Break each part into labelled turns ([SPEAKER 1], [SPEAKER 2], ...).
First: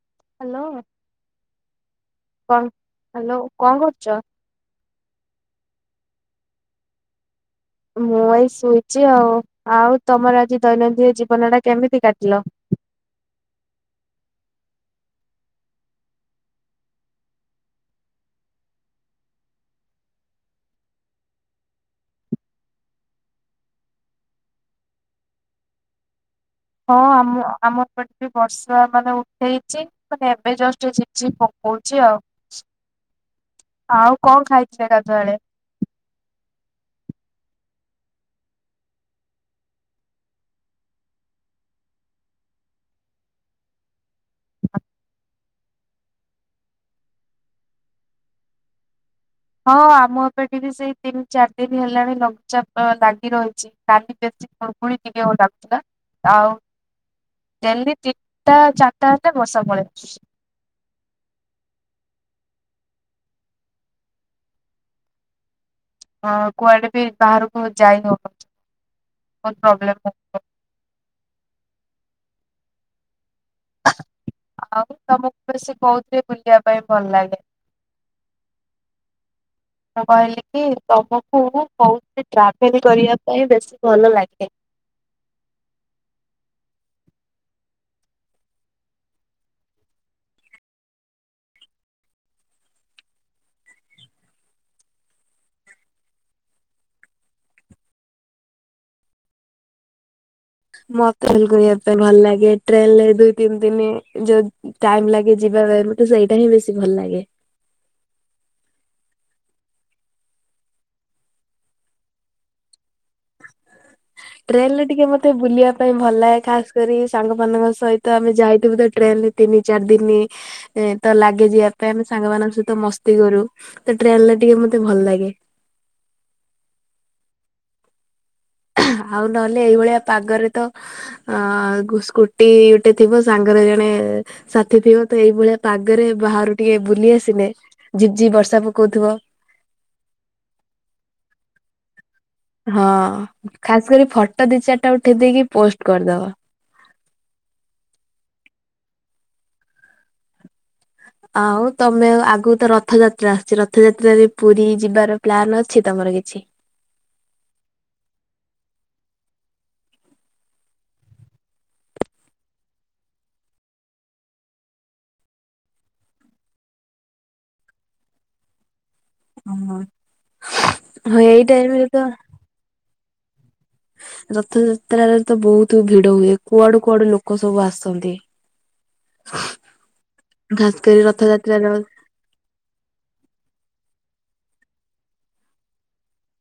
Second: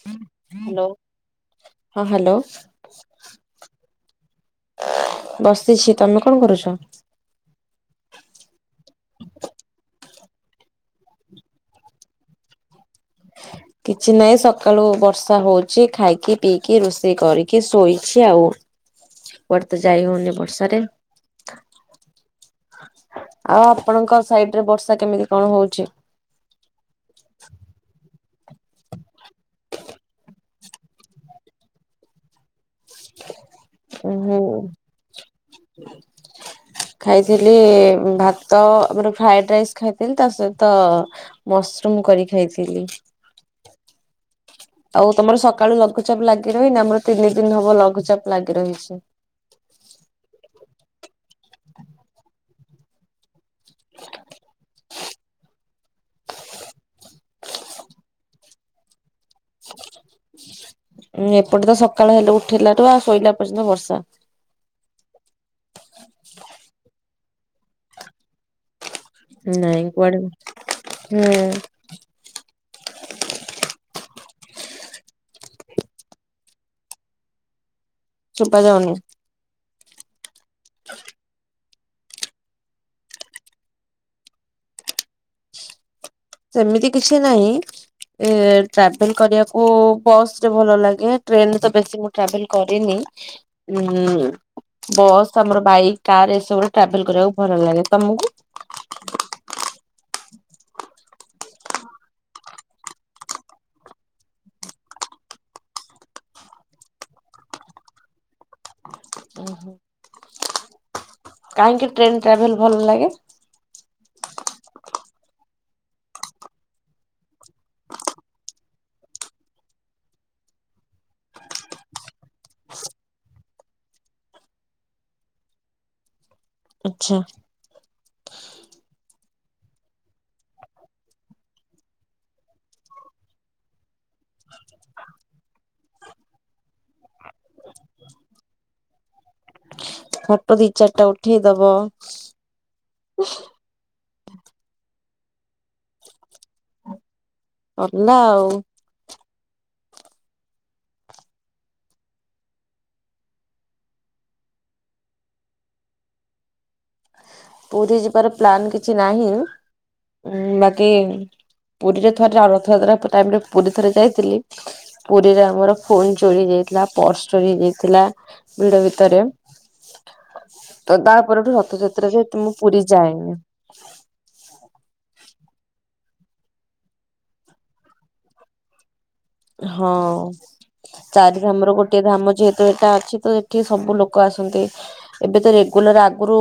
[SPEAKER 1] ହୁଁ।
[SPEAKER 2] କନ୍‌ ହ୍ୟାଲୋ କଣ କରୁଚ?
[SPEAKER 1] ବସିଛି ତମେ କଣ କରୁଚ?
[SPEAKER 2] ମୁଁ ଏଇ ଶୋଇଚି ଆଉ ଆଉ ତମର ଆଜି ଦୈନନ୍ଦିନ ଜୀବନ ଟା କେମିତି କାଟିଲ?
[SPEAKER 1] କିଛି ନହିଁ ସକାଳୁ ବର୍ଷା ହଉଚି ଖାଇକି ପିଇକି ରୋଷେଇ କରିକି ଶୋଇଛି ଆଉ। କୁଆଡେ ତ ଯାଇ ହଉନି ବର୍ଷାରେ। ଆଉ ଆପଣଙ୍କ ସାଇଡ ରେ ବର୍ଷା କେମିତି କଣ ହଉଚି?
[SPEAKER 2] ହଁ ଆମ ଆମ ଏପଟ ବି ବର୍ଷା ମାନେ ଉଠେଇଚି। ମାନେ ଏବେ ଜଷ୍ଟ ଝିପ୍ ଝିପ୍ ପକଉଚି ଆଉ।
[SPEAKER 1] ଉଁ
[SPEAKER 2] ଆଉ
[SPEAKER 1] ହୁଁ
[SPEAKER 2] କଣ ଖାଇଥିଲେ ଗାଧୁଆ ଏଳେ?
[SPEAKER 1] ଖାଇଥିଲି ଭାତ ଆମର ଫ୍ରଏଡ ରାଇସ୍ ଖାଇଥିଲି ତା ସହିତ ମସରୁମ କରି ଖାଇଥିଲି। ଆଉ ତମର ସକାଳୁ ଲଘ। ଲଘୁଚାପ ଲାଗି ରହନି ଆମର ତିନି ଦିନ ହବ ଲଘୁଚାପ ଲାଗି ରହିଛି
[SPEAKER 2] ହଁ ଆମ ଏପେଠି ବି ସେଇ ତିନି ଚାରି ଦିନ ହେଲାଣି ଲଘୁଚାପ ଲାଗି ରହିଛି। କାଲି ବେଶୀ କୁଗୁଣି ଟିକେ ହଉ ଲାଗୁଥିଲା ଆଉ ଡେଲି ତିନିଟା ଚାରିଟା ବର୍ଷା ପଳେଇଛ।
[SPEAKER 1] ଏପଟେ ତ ସକାଳ ହେଲେ ଉଠେଇଲାାଠୁ ଆଉ ଶୋଇଲା ପର୍ଯ୍ୟନ୍ତ ବର୍ଷା।
[SPEAKER 2] ହଁ କୁଆଡେ ବି ବାହାରକୁ ଯାଇ ହବନି।
[SPEAKER 1] ନାଇଁ କୁଆଡେ ହୁଁ
[SPEAKER 2] ଆଉ ତମକୁ ବେଶୀ କହୁଥିଲେ ବୁଲିବା ପାଇଁ ଭଲ ଲାଗେ।
[SPEAKER 1] ଶୁବା ଯାଉନି
[SPEAKER 2] [unintelligible] ମୁଁ କହିଲି କି ତମକୁ କହୁତ ଟ୍ରାଭେଲ୍ କରିବା ପାଇଁ ବେଶୀ ଭଲ ଲାଗେ।
[SPEAKER 1] ସେମିତି କିଛି ନାହିଁ ଏ ଟ୍ରାଭେଲ କରିବାକୁ ବସ୍ ରେ ଭଲ ଲାଗେ ଟ୍ରେନରେ ତ ବେଶୀ ମୁଁ ଟ୍ରାଭେଲ୍ କରିନି। ହୁଁ ବସ୍ ଆମର ବାଇକ୍ କାର ଏସବୁ ଟ୍ରାଭେଲ କରିବାକୁ ଭଲ ଲାଗେ ତମକୁ।
[SPEAKER 2] ମୋତେ କରିବା ପାଇଁ ଭଲ ଲାଗେ ଟ୍ରେନ ଦୁଇ ତିନି ଦିନ ଯୋଉ। ଟାଇମ୍ ଲାଗେ ଯିବା ପାଇଁ ମତେ ସେଇଟା ହିଁ ବେଶୀ ଭଲ ଲାଗେ
[SPEAKER 1] ଓହୋ କାହିଁକି ଟ୍ରେନ ଟ୍ରାଭେଲ୍ ଭଲ ଲାଗେ
[SPEAKER 2] [unintelligible] ଟ୍ରେନ ରେ ଟିକେ ମତେ ବୁଲିବା ପାଇଁ ଭଲ ଲାଗେ ଖାସ କରି ସାଙ୍ଗମାନାନଙ୍କ ସହିତ ଆମେ ଯାଇଥିବୁ ତ ଟ୍ରେନ ରେ ତିନି ଚାର ଦିନି। ଏ ତ ଲାଗେ ଯିବା ପାଇଁ ଆମେ ସାଙ୍ଗମାନାନଙ୍କ ସହିତ ମସ୍ତି କରୁ ତ ଟ୍ରେନରେ ଟିକେ ମତେ ଭଲ ଲାଗେ।
[SPEAKER 1] ଆଛା
[SPEAKER 2] ଆଉ ନହେଲେ ଏଇଭଳିଆ ପାଗରେ ତ। ଆ ସ୍କୁଟି ଗୋଟେ ଥିବ ସାଙ୍ଗରେ ଜଣେ। ସାଥିୀ ଥିବ ତ ଏଇଭଳିଆ ପାଗରେ ବାହାରୁ ଟିକେ ବୁଲି ଆସିନେ ଝିଝି ବର୍ଷା ପକଉଥିବ।
[SPEAKER 1] ଫଟୋ ଦି ଚାରିଟା ଉଠେଇ ଦବ।
[SPEAKER 2] ହଁ ଖାସ କରି ଫଟୋ ଦି ଚାରିଟା ଉଠେଇ ଦେଇକି ପୋଷ୍ଟ କରିଦବ।
[SPEAKER 1] ହେଲା ଆଉ।
[SPEAKER 2] ଆଉ ତମେ ଆଗରୁ ତ ରଥଯାତ୍ରା ଆସୁଛି ରଥଯାତ୍ରାରେ ପୁରୀ ଯିବାର ପ୍ଲାନ୍ ଅଛି ତମର କିଛି।
[SPEAKER 1] ପୁରୀ ଯିବାର ପ୍ଲାନ୍ କିଛି ନାହିଁ। ହୁଁ ବାକି ପୁରୀରେ ଥରେ ର ରଥଯାତ୍ରା ଟାଇମ୍ ରେ ପୁରୀ ଥରେ ଯାଇଥିଲି। ପୁରୀରେ ଆମର ଫୋନ୍ ଚୋରି ହେଇଯାଇଥିଲା ପର୍ସ ଚୋରି ହେଇଯାଇଥିଲା। ଭିଡ ଭିତରେ
[SPEAKER 2] ହଁ।
[SPEAKER 1] ତ ତା
[SPEAKER 2] ହଁ ଏଇ
[SPEAKER 1] ପରଠୁ
[SPEAKER 2] ଟାଇମ୍ ରେ
[SPEAKER 1] ରଥଯାତ୍ରା ତ ମୁଁ ପୁରୀ ଯାଏନି।
[SPEAKER 2] ରଥଯାତ୍ରାରେ ତ ବହୁତ ଭିଡ ହୁଏ କୁଆଡୁ କୁଆଡୁ ଲୋକ ସବୁ ଆସନ୍ତି।
[SPEAKER 1] ହଁ
[SPEAKER 2] ଖାସ୍ କରି
[SPEAKER 1] ଚାରି
[SPEAKER 2] ରଥଯାତ୍ରାର
[SPEAKER 1] ଧାମର ଗୋଟିଏ ଧାମ ଯେହେତୁ। ଏଇଟା ଅଛି ତ ଏଠି ସବୁ ଲୋକ ଆସନ୍ତି। ଏବେ ତ ରେଗୁଲାର ଆଗରୁ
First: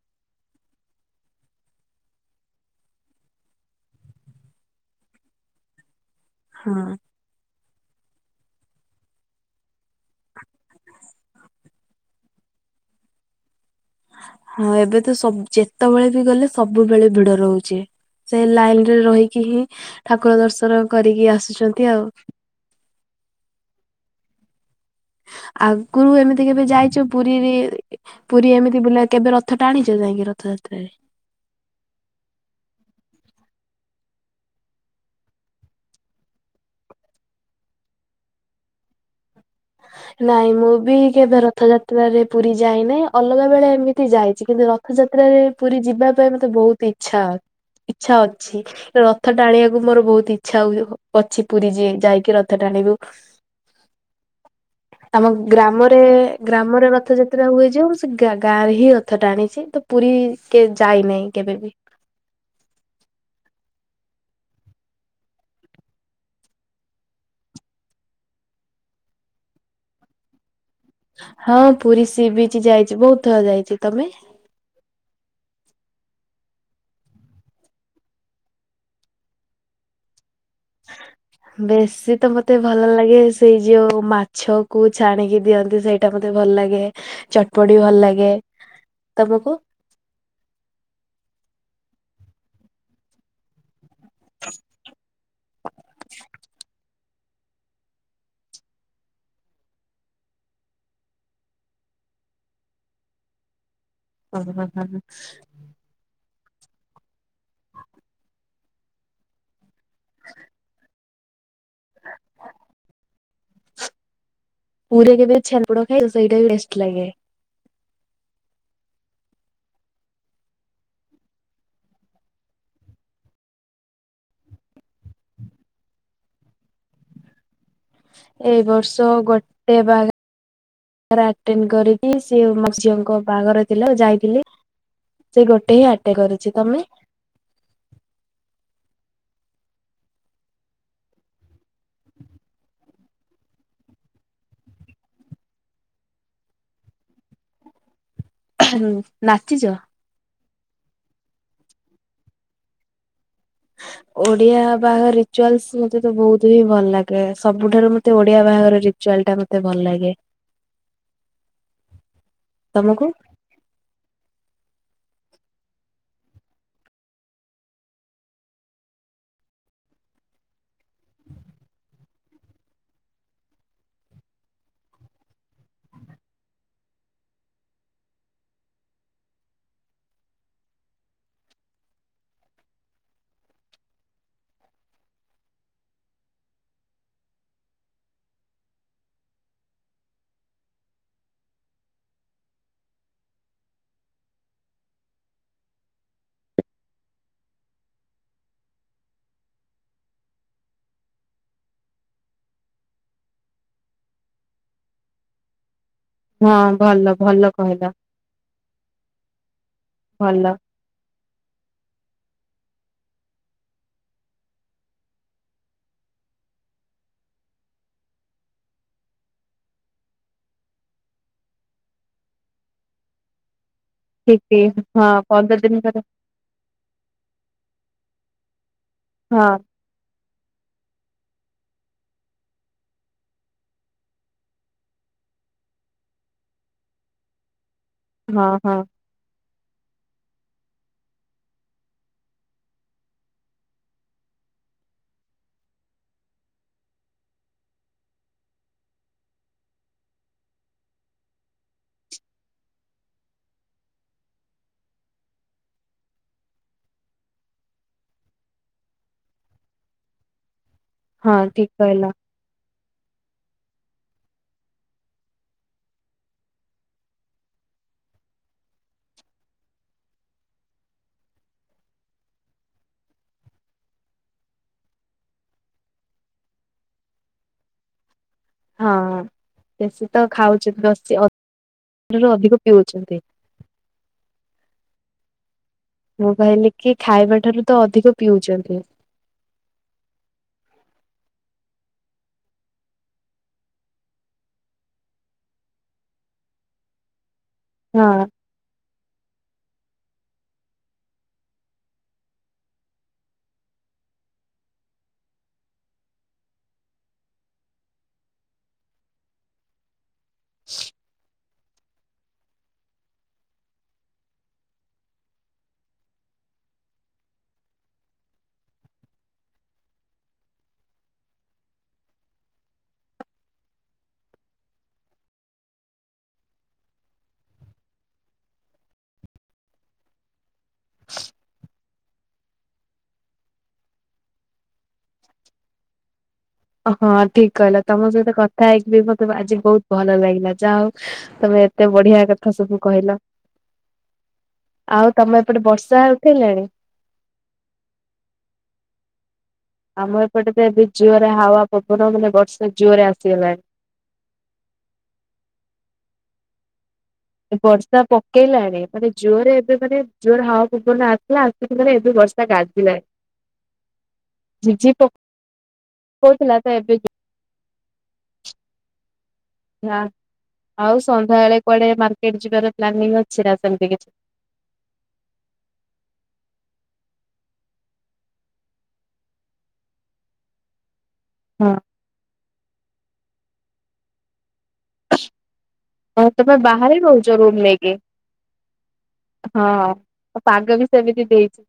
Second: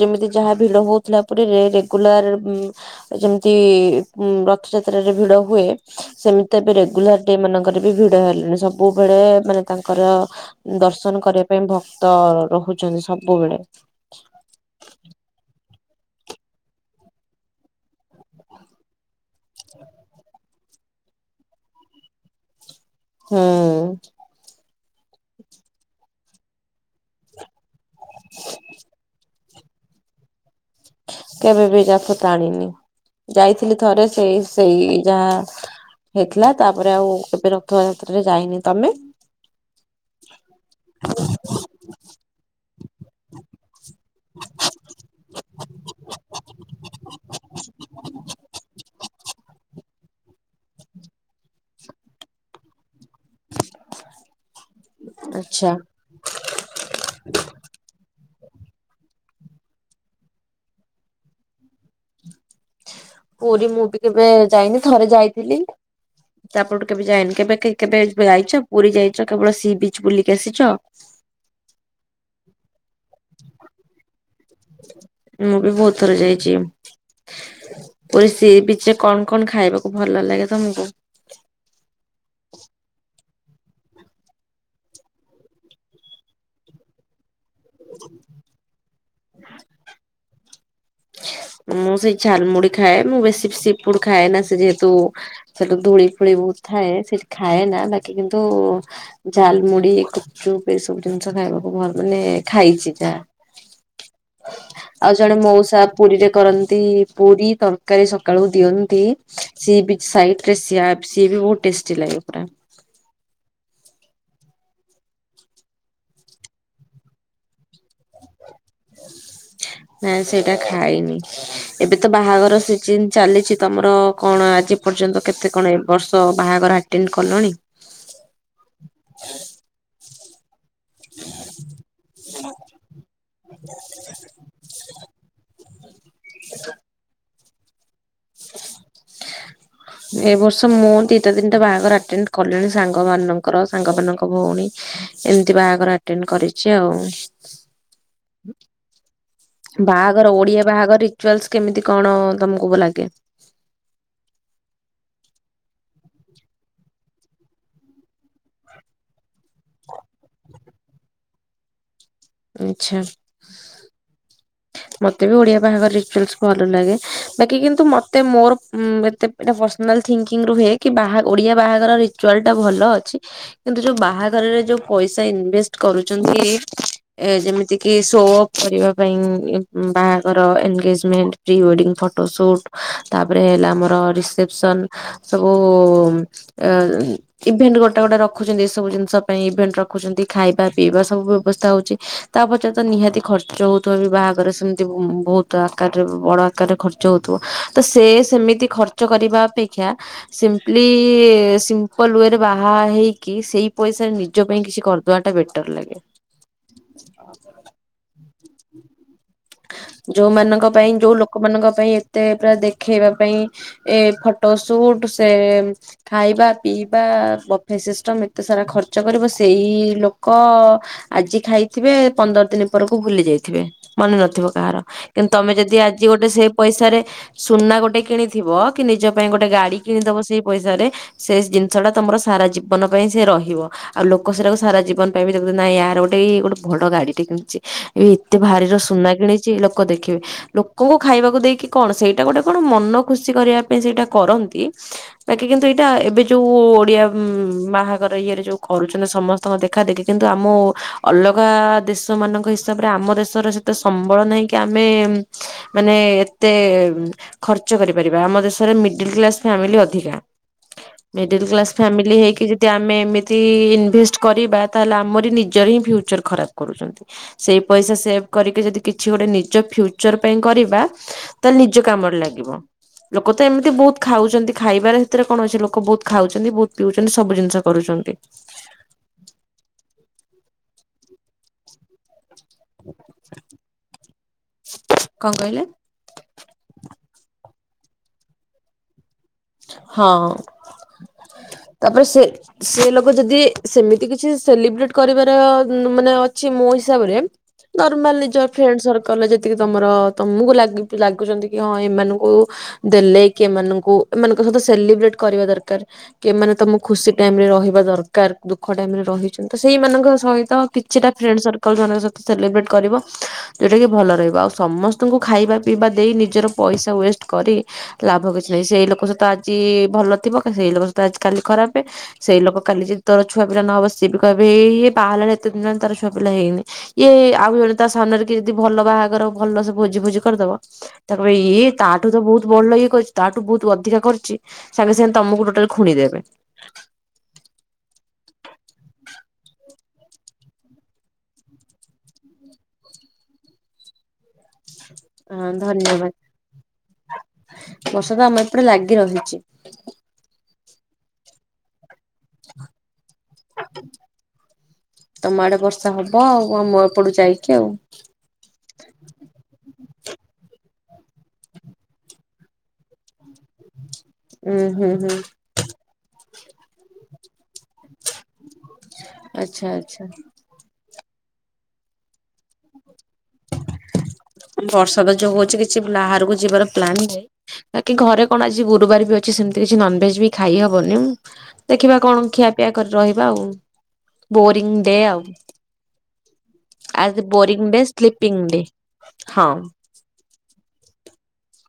[SPEAKER 1] ଯେମିତି ଯାହା ଭିଡ ହଉଥିଲା ପରୀରେ ରେଗୁଲାର ଉଁ। ଯେମିତି ରଥଯାତ୍ରାରେ ଭିଡ ହୁଏ ସେମିତି ଏବେ
[SPEAKER 2] ହଁ।
[SPEAKER 1] ରେଗୁଲାର। ଏଇମାନଙ୍କର ବି ଭିଡ ହେଲେଣି ସବୁବେଳେ ମାନେ ତାଙ୍କର। ଦର୍ଶନ କରିବା ପାଇଁ ଭକ୍ତ ରହୁଛନ୍ତି ସବୁବେଳେ।
[SPEAKER 2] ହଁ ଏବେ ତ ସବ୍ ଯେତେବେଳେ ବି ଗଲେ ସବୁବେଳେ ଭିଡ ରହୁଛି। ସେ ଲାଇନ୍ ରେ ରହିକି ହିଁ ଠାକୁର ଦର୍ଶନ କରିକି ଆସୁଛନ୍ତି ଆଉ।
[SPEAKER 1] ହୁଁ।
[SPEAKER 2] ଆଗରୁ ଏମିତି କେବେ ଯାଇଛ ପୁରୀ ରେ ପୁରୀ ଏମିତି ବୁଲା କେବେ ରଥ। ରଥ ଟାଣିଚ ଯାଇକି ରଥଯାତ୍ରାରେ?
[SPEAKER 1] କେବେ ବି ରଥ ଟାଣିନି ଯାଇଥିଲି ଥରେ ସେଇ ସେଇ ଯାହା ହେଇଥିଲା ତାପରେ ଆଉ କେବେ ରଥଯାତ୍ରାରେ ଯାଇନି, ତମେ?
[SPEAKER 2] ନାଇଁ ମୁଁ ବି କେବେ ରଥଯାତ୍ରାରେ ପୁରୀ ଯାଇ ନି ଅଲଗା ବେଳେ ଏମିତି ଯାଇଚି କିନ୍ତୁ ରଥଯାତ୍ରାରେ ପୁରୀ ଯିବା ପାଇଁ ମତେ ବୋହୁତ ଇଚ୍ଛା ଅ ଇଚ୍ଛା ଅଛି ତ ର ଥ ଟାଣିବାକୁ ମୋର ବୋହୁତ ଇଚ୍ଛା ହୁଏ ହୋ ଅଛି ପୁରୀ ଯି ଯାଇକି ରଥ ଟାଣିବୁ। ଆମ
[SPEAKER 1] ଆଚ୍ଛା।
[SPEAKER 2] ଗ୍ରାମରେ ଗ୍ରାମରେ ରଥଯାତ୍ରା ହୁଏ ଯେ ମୁଁ ସେ ଗା ଗାଁରେ ହିଁ ରଥ ଟାଣିଚି ତ ପୁରୀ କେ ଯାଇନେଇ କେବେବି।
[SPEAKER 1] ପୁରୀ ମୁଁ ବି କେବେ ଯାଇନି ଥରେ ଯାଇଥିଲି। ତାପରଠୁ କେବେ ଯାଇନି କେବେ କି କେବେ ଯାଇଚ ପୁରୀ ଯାଇଚ କେବଳ ସି ବିଚ ବୁଲିକି ଆସିଚ?
[SPEAKER 2] ହଁ ପୁରୀ ସି ବିଚ୍ ଯାଇଚି ବୋହୁତ ଥର ଯାଇଚି ତମେ?
[SPEAKER 1] ମୁଁ ବି ବୋହୁତ ଥର ଯାଇଚି। ପୁରୀ ସି ବିଚରେ କଣ କଣ ଖାଇବାକୁ ଭଲ ଲାଗେ ତମକୁ?
[SPEAKER 2] [inaudible] ବେଶୀ ତ ମତେ ଭଲ ଲାଗେ ସେଇ ଯୋଉ ମାଛକୁ ଛାଣିକି ଦିଅନ୍ତି ସେଇଟା ମତେ ଭଲ ଲାଗେ। ଚଟପଟି ଭଲ ଲାଗେ ତମକୁ?
[SPEAKER 1] ମୁଁ ସେଇ ଝାଲ ମୁୁଢି ଖାଏ ମୁଁ ବେଶୀ ବି ସି ଫୁଡ ଖାଏନା ସେ ଯେହେତୁ ସେଠି ଧୂଳି ଫୁଳି ବୋହୁତ ଥାଏ ସେଇଥି ଖାଏ ନା ବାକି କିନ୍ତୁ ଝାଲମୁଡି ଗୁପଚୁପ ଏଇ ସବୁ ଜିନିଷ ଖାଇବାକୁ ଭଲ ମାନେ ଖାଇଚି ଯାହା। ଆଉ ଜଣେ ମୋଉସା ପୁରୀରେ କରନ୍ତି ପୁରୀ ତରକାରୀ ସକାଳୁ ଦିଅନ୍ତି ସି ବିଚ୍ ସାଇଟରେ ସିଆ ସିଏ ବି ବୋହୁତ ଟେଷ୍ଟି ଲାଗେ ପୁରା।
[SPEAKER 2] ପୁରୀରେ କେବେ ଛେନାପୋଡ ଖାଇଚ ସେଇଟା ବି ବେଷ୍ଟ ଲାଗେ।
[SPEAKER 1] ନାଁଇ ସେଇଟା ଖାଇନି। ଏବେ ତ ବାହାଘର ସଜିନ୍ ଚାଲିଚି ତମର କଣ ଆଜି ପର୍ଯ୍ୟନ୍ତ କେତେ କଣ ଏ ବର୍ଷ ବାହାଘର ଆ ଟେଣ୍ଡ କଲଣି?
[SPEAKER 2] ଏଇ ବର୍ଷ ଗୋଟେ ବାହା ଘର ଆଟେଣ୍ଡ କରିକି ସିଏ ଆମ ଝିଅଙ୍କ ବାହାଘର ଥିଲା ଯାଇଥିଲି। ସେ ଗୋଟେ ହିଁ ଆଟେ କରୁଛି ତମେ?
[SPEAKER 1] ଏ ବର୍ଷ ମୁଁ ଦିଇଟା ତିନଟା ବାହାଘର ଆଟେଣ୍ଡ କଲିଣି ସା ଙ୍ଗ ମାନଙ୍କର ସାଙ୍ଗ ମାନଙ୍କ ଭୋଉଣୀ ଏମିତି ବାହାଘର ଆଟେଣ୍ଡ କରିଚି ଆଉ।
[SPEAKER 2] ହୁଁ ନାଚିଚୁ?
[SPEAKER 1] ବାହାଘର ଓଡି଼ଆ ବାହାଘର ରିଚୁଆଲସ୍ କେମିତି କଣ ତମୁକୁ ଲାଗେ?
[SPEAKER 2] ଓଡିଆ ବାହାଘର ରିଚୁଆଲସ୍ ମତେ ତ ବୋହୁତ ହିଁ ଭଲ ଲାଗେ ସବୁଠାରୁ ମତେ ଓଡିଆ ବାହାଘର ରି ଚୁଆଲଟା ମତେ ଭଲ ଲାଗେ।
[SPEAKER 1] ଆଚ୍ଛା।
[SPEAKER 2] ତମକୁ?
[SPEAKER 1] ମତେ ବି ଓଡିଆ ବାହାଘର ରିଚୁଲସ୍ ଭଲ ଲାଗେ ବାକି କିନ୍ତୁ ମତେ ମୋର ଉଁ ଏତେ ଏଟା ପର୍ସନାଲ ଥିଙ୍କିଙ୍ଗରୁ ହୁଏ କି ବାହା ଓଡ଼ିଆ ବାହାଘର ରିଚୁଆଲଟା ଭଲ ଅଛି କିନ୍ତୁ ଯୋଉ ବାହାଘରରେ ଯୋଉ ପଇସା ଇନଭେଷ୍ଟ୍ କରୁଚନ୍ତି ଏ ଯେମିତି କିି ସୋ ଅପ୍ କରିବା ପାଇଁ ଇଁ ଉଁ ବାହାଘର engagement pre wedding photo shoot ତାପରେ ହେଲା ଆମର ରିସେପସନ୍ ସବୁ ଆ ଇଭେଣ୍ଟ ଗୋଟା ଗୋଟା ରଖୁଚନ୍ତି ଏ ସବୁ ଜିନିଷ ପାଇଁ ଇଭେଣ୍ଟ ରଖୁଚନ୍ତି ଖାଇବା ପିଇବା ସବୁ ବ୍ୟବସ୍ଥା ହୋଉଚି ତା ପଛରେ ତ ନିହାତି ଖର୍ଚ୍ଚ ହୋଉଥିବ ବି ବାହାଘରରେ ସେମତି ବୋ ବୋହୁତ ଆକାରରେ ବଡ ଆକାରରେ ଖର୍ ର୍ଚ୍ଚ ହୋଉଥିବ ତ ସେ ସେମିତି ଖର୍ଚ୍ଚ କରିବା ଅପେକ୍ଷା ସିମ୍ପଲି ସିମ୍ପଲ୍ ୱେରେ ବାହା ହେଇକି ସେଇ ପଇସାରେ ନିଜ ପାଇଁ କିଛି କର୍ ଦୁଆଟା ବେଟର୍ ଲାଗେ।
[SPEAKER 2] ହଁ ଭଲ-ଭଲ କହିଲ। ଭଲ
[SPEAKER 1] ଯୋଉମାନଙ୍କ ପାଇଁ ଯୋଉ ଲୋକମାନଙ୍କ ପାଇଁ ଏତେ ପୁରା ଦେଖେଇବା ପାଇଁ ଏ ଫଟୋ ସୁଟ୍ ସେ ଖାଇବା ପିଇବା ବଫେ ସିଷ୍ଟମ୍ ଏତେ ସାରା ଖର୍ଚ୍ଚ କରିବ, ସେଇ ଲୋକ ଆଜି ଖାଇଥିବେ ପନ୍ଦର ଦିନି ପରକୁ ଭୁଲି ଯାଇଥିବେ, ମନେ ନଥିବ କାହାର,
[SPEAKER 2] ଠିକ ହଁ
[SPEAKER 1] କିନ୍ତୁ ତମେ
[SPEAKER 2] ପନ୍ଦର
[SPEAKER 1] ଯଦି
[SPEAKER 2] ଦିନ ପରେ
[SPEAKER 1] ଆଜି ଗୋଟେ ସେ ପଇସାରେ ସୁନା ଗୋଟେ କିଣିଥିବ, କି ନିଜ ପାଇଁ ଗୋଟେ
[SPEAKER 2] ହଁ
[SPEAKER 1] ଗାଡି କିଣିଦବ ସେଇ ପଇସାରେ ସେ ଜିନିଷ ଟା ତମର ସାରା ଜୀବନ ପାଇଁ ସେ ରହିବ। ଆଉ ଲୋକ ସେଟାକୁ ସାରା ଜୀବନ ପାଇଁ ବି ଦେଖୁଥିବେ, ନାଇଁ ଆର ଗୋଟେ-ଗୋଟେ ବଡ ଗାଡିଟେ କିଣିଚି। ଏ ଏତେ
[SPEAKER 2] ହଁ ହଁ
[SPEAKER 1] ଭାରିର ସୁନା କିଣିଚି ଲୋକ ଦେଖିବେ। ଲୋକଙ୍କୁ ଖାଇବାକୁ ଦେଇକି କଣ ସେଇଟା ଗୋଟେ କଣ ମନ ଖୁସି କରିବା ପାଇଁ ସେଇଟା କରନ୍ତି। ତାକେ କିନ୍ତୁ ଏଇଟା ଏବେ ଯୋଉ ଓଡିଆ ଉ ବାହାଘର ଇଏରେ ଯୋଉ କରୁଚନ୍ତି ସମସ୍ ତଙ୍କ ଦେଖା ଦେଖି କିନ୍ତୁ ଆମ ଅଲଗା ଦେଶ ମାନଙ୍କ ହିସାବରେ ଆମ ଦେଶର ସେତେ ସମ୍ବଳ ନାହିଁ କି ଆମେ ମାନେ ଏତେ ଖର୍ଚ୍ଚ କରିପାରିବା, ଆମ ଦେଶରେ ମିଡଲ୍ କ୍ଲାସ ଫ୍ୟାମିଲି ଅଧିକା।
[SPEAKER 2] ହଁ
[SPEAKER 1] ମିଡିଲ୍ କ୍ଲାସ୍
[SPEAKER 2] ଠିକ କହିଲ
[SPEAKER 1] ଫାମିଲି ହେଇକି ଯେ ଦି ଆମେ ଏମିତି ଇନଭେଷ୍ଟ କରିବା ତାହେଲେ ଆମରି ନିଜର ହିଁ ଫ୍ୟୁଚର୍ ଖରାପ୍ କରୁଚନ୍ତି। ସେଇ ପଇସା ସେଭ୍ କରିକି ଯଦି କିଛି ଗୋଟେ ନିଜ ଫ୍ୟୁଚର୍ ପାଇଁ କରିବା, ତାହେଲେ ନିଜ କାମରେ ଲାଗିବ। ଲୋକ ତ ଏମିତି ବହୁତ ଖାଉଚିନ୍ତି ଖାଇବାର ଭିତରେ କଣ ଅଛି ଲୋକ ବହୁତ ଖାଉଚନ୍ତି ବହୁତ୍ ପିଉଚନ୍ତି ସବୁ ଜିନିଷ କରୁଚନ୍ତି।
[SPEAKER 2] ହଁ ବେଶୀ ତ ଖାଉଚେ [unintelligible] ରୁ ଅଧିକ ପିଉଛନ୍ତି
[SPEAKER 1] କଣ କହିଲେ?
[SPEAKER 2] ମୁଁ କହିଲି କି ଖାଇବା ଠାରୁ ତ ଅଧିକ ପିଉଚନ୍ତି।
[SPEAKER 1] ହଁ, ତାପରେ ସେ ସେ ଲୋକ ଯଦି ସେମିତି କିଛି ସେଲିବ୍ରେଟ୍ କରିବାର ମାନେ ଅଛି ମୋ ହିସାବରେ
[SPEAKER 2] ହଁ
[SPEAKER 1] ନର୍ମାଲି ନିଜର ଫ୍ରେଣ୍ଡ ସର୍କଲ୍ ରେ ଯେତିକି ତମର ତମୁକୁ ଲାଗୁଚନ୍ତି କି ହଁ ଏମାନଙ୍କୁ ଦେଲେ କି ଏମାନଙ୍କୁ ଏମାନଙ୍କ ସହିତ ସେଲିବ୍ରେଟ୍ କରିବା ଦରକାର୍। କି ଏମାନେ ତମ ଖୁସି ଟାଇମ୍ ରେ ରହିବା ଦରକାର୍, ଦୁଃଖ ଟାଇମ୍ ରେ ରହିଚନ୍ତି ତ ସେଇ ମାନଙ୍କ ସହିତ କିଛିଟା ଫ୍ରେଣ୍ଡ ସର୍କଲ୍ ସେମାନଙ୍କ ସହିତ ସେଲିବ୍ରେଟ୍ କରିବ ଯଉଟା କି ଭଲ ରହିବ, ଆଉ ସମସ୍ତଙ୍କୁ ଖାଇବା ପିଇବା ଦେଇ ନିଜର ପଇସା ୱେଷ୍ଟ କରି ଲାଭ କିଛି ନାହିଁ, ସେଇ ଲୋକ ସହିତ ଆଜି ଭଲ ଥିବ ସେଇ ଲୋକ ସହିତ ଆଜି କାଲି ଖରାପେ। ସେଇ ଲୋକ କାଲି ଯଦି ତୋର ଛୁଆ ପିଲା ନହବ, ସିଏ ବି କହିବେ ଏଇ ବାହା ହେଲାଣି ଏତେ ଦିନ ହେଲାଣି ତାର ଛୁଆ ପିଲା ହେଇନି। ଇଏ ଆଉ ଜଣେ ତା ସାମ୍ନାରେ କିଏ ଯଦି ଭଲ ବାହାଘର ଭଲସେ ଭୋଜି ଫାଜି କରିଦବ ତାଙ୍କୁ କହିବେ ଇଏ ତାଠୁ ତ ବହୁତ୍ ଭଲ ଇଏ କରଚି, ତାଠୁ ବହୁତ୍ ଅ ଧିକ କରିଚି, ସାଙ୍ଗେ-ସାଙ୍ଗେ ତମୁକୁ ଟୋଟାଲି ଖୁଣିଦେବେ।
[SPEAKER 2] ହଁ ଠିକ୍ କହିଲ ତମ ସହିତ କଥା ହେଇକି ମତେ ଆଜି ବହୁତ୍ ଭଲ ଲାଗିଲା, ଯାହା ହଉ ତମେ ଏତେ ବଢିଆ କଥା ସବୁ କହିଲ। ଆଉ ତମ
[SPEAKER 1] ହଁ
[SPEAKER 2] ଏପଟେ ବର୍ଷା
[SPEAKER 1] ଧନ୍ୟବାଦ୍।
[SPEAKER 2] ଉଠେଇଲାଣି?
[SPEAKER 1] ବର୍ଷା ତ ଆମ ଏପଟେ ଲାଗି ରହିଚି।
[SPEAKER 2] ଆମ ଏପଟେ ତ ଏବେ ଜୋରରେ ହାୱା ପବନ ମାନେ ବର୍ଷା ଜୋରରେ ଆସିଗଲାଣି।
[SPEAKER 1] ତମ ଆଡେ ବର୍ଷା ହବ ଆଉ, ଆମ ଏପଟୁ ଯାଇକି।
[SPEAKER 2] ଏ
[SPEAKER 1] ଆଉ
[SPEAKER 2] ବର୍ଷା ପ କେଇଲାଣି ମାନେ ଜୋରରେ ଏବେ ମାନେ ଜୋର ହାୱା ପବନ ଆସିଲା, ଆସିକି ମାନେ ଏବେ ବର୍ଷା ଗାଜିଲାଣି।
[SPEAKER 1] ଉୁଁ ହୁଁ
[SPEAKER 2] ଝିପ୍-ଝିପ୍
[SPEAKER 1] ହୁଁ
[SPEAKER 2] ପକଉଥିଲା, ତ ଏବେ ଜୋ ହଁ
[SPEAKER 1] ଆଚ୍ଛା-ଆଚ୍ଛା।
[SPEAKER 2] ଆଉ ସନ୍ଧ୍ୟା ବଳେ କୁଆଡେ ମାର୍କେଟ ଯିବାର ପ୍ଲାନିଂ ଅଛି ନା ସେମିତି କିଛି।
[SPEAKER 1] ବର୍ଷାଟା ଯୋଉ ହଉଛି କିଛି ବାହାରକୁ ଯିବାର ପ୍ଲାନ୍ ହି ନାହିଁ। ବାକି ଘରେ କଣ ଆଜି ଗୁରୁବାର ବି ଅଛି ସେମିତି କିଛି ନନଭେଜ ବି ଖାଇହବନି।
[SPEAKER 2] ହଁ
[SPEAKER 1] ଦେଖିବା କଣ ଖିଆପିଆ କରି ରହିବା ଆଉ ବୋରିଂ ଡେ ଆଉ।
[SPEAKER 2] ଆଉ ତମେ ବାହାର
[SPEAKER 1] ଆଜି
[SPEAKER 2] ରହୁଛ
[SPEAKER 1] ବୋରିଂ
[SPEAKER 2] ରୁମ
[SPEAKER 1] ଡେ
[SPEAKER 2] ନେଇକି
[SPEAKER 1] ସ୍ଲିପିଂ ଡେ
[SPEAKER 2] ହଁ। ଆଉ ପାଗ ବି ସେମିତି ଦେଇଛି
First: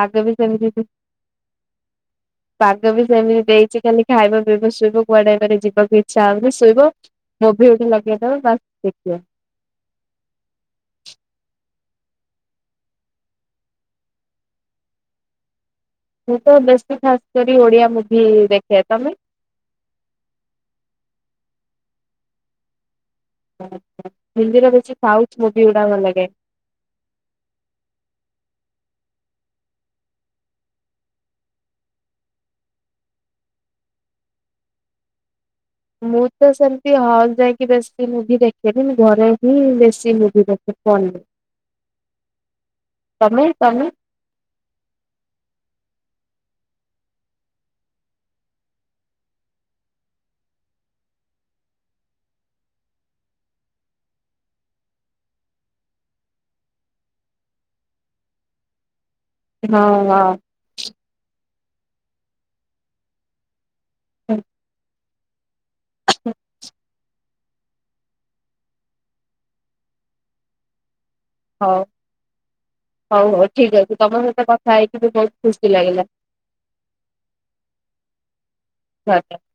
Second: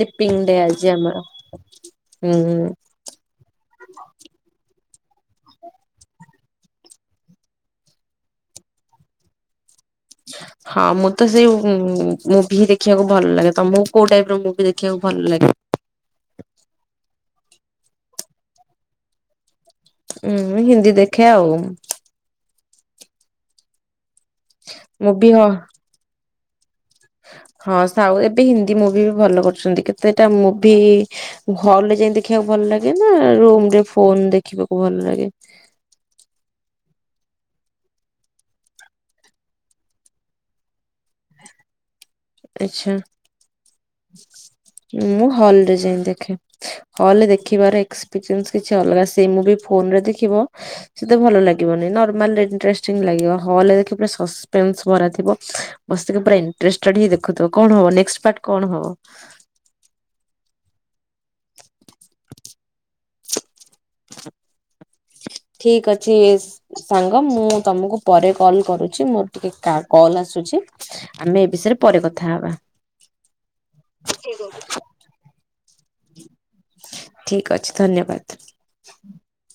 [SPEAKER 2] ପାଗ ବି
[SPEAKER 1] ଡେ ଆଜି
[SPEAKER 2] ସେମିତି।
[SPEAKER 1] ଆମର ହୁଁ।
[SPEAKER 2] ପାଗ ବି ସେମିତି ଦେଇଛି ଖାଲି ଖାଇବ ପିଇବ ଶୋଇବ କୁଆଡେ ଏଇଆ ଯିବାକୁ ଇଚ୍ଛା ହବନି ଶୋଇବ। ମୁଭି ଏଠି ଲଗେଇଦବ ବାସ୍ ଦେଖିବ।
[SPEAKER 1] ହଁ ମୁଁ ତ ସେଇ ମୁଭି ଦେଖିବାକୁ ଭଲ ଲାଗେ ତମକୁ କୋଉ ଟାଇପ ର ମୁଭି ଦେଖିବାକୁ ଭଲ ଲାଗେ।
[SPEAKER 2] ମୁଁ ତ ବେଶୀ ଖାସ କରି ଓଡିଆ ମୁଭି ଦେଖେ ତମେ।
[SPEAKER 1] ଉୁଁ ହିନ୍ଦୀ ଦେଖେ ଆଉ।
[SPEAKER 2] ହିନ୍ଦୀରେ ବେଶୀ ସାଉଥ ମୁଭି ଗୁଡାକ ଭଲ ଲାଗେ।
[SPEAKER 1] ହଁ ସାଉ ଏବେ ହିନ୍ଦୀ ମୁଭି ବି ଭଲ କରୁଛନ୍ତି କେତେଟା ମୁଭି ହଲ୍ ରେ ଯାଇଙ୍କି ଦେଖିବାକୁ ଭଲ ଲାଗେ ନା ରୁମ ରେ ଫୋନ ଦେଖିବାକୁ ଭଲ ଲାଗେ।
[SPEAKER 2] ମୁଁ ତ ସେମତି ହଲ୍ ଯାଇକି ବେଶୀ ମୁଭି ଦେଖେନି ମୁ ଘରେ ହି ବେଶୀ ମୁଭି ଦେଖେ। ଫୋନ୍ ରେ।
[SPEAKER 1] ଆଚ୍ଛା
[SPEAKER 2] ତମେ
[SPEAKER 1] ମୁଁ ହଲ ରେ ଯାଇଁ ଦେଖେ। ହଲ୍ ରେ ଦେଖିବାର ଏକ୍ସପିରିଏନ୍ସ କିଛି ଅଲଗା ସେଇ ମୁଭି ଫୋନରେ ଦେଖିବ। ସେତ ଭଲ ଲାଗିବନି ନର୍ମାଲରେ ଇଣ୍ଟରେଷ୍ଟିଂ ଲାଗିବ ହଲ୍ ରେ ଦେଖିବ ପୁରା ସସ୍ପେନ୍ସ ଭରା ଥିବ ବସିକି ପୁରା ଇଣ୍ଟରେଷ୍ଟଏଡ ହେଇ ଦେଖୁଥିବ କଣ ହେବ ନେକ୍ସଟ୍ ପାର୍ଟ କଣ ହେବ।
[SPEAKER 2] ହଁ ହଁ। ହୁଁ।
[SPEAKER 1] ଠିକ ଅଛି ସାଙ୍ଗ। ମୁଁ ତୁମକୁ ପରେ କଲ୍ କରୁଛି ମୋର ଟିକେ କଲ୍ ଆସୁଛି। ଆମେ ଏ ବିଷୟରେ
[SPEAKER 2] ହଉ
[SPEAKER 1] ପରେ କଥା ହବା।
[SPEAKER 2] ହଉ ହଉ ଠିକ୍ ଅଛି ତମ ସହିତ କଥା ହେଇକି ବି ବହୁତ ଖୁସି ଲାଗିଲା।
[SPEAKER 1] ଠିକ ଅଛି ଧନ୍ୟବାଦ।
[SPEAKER 2] [unintelligible]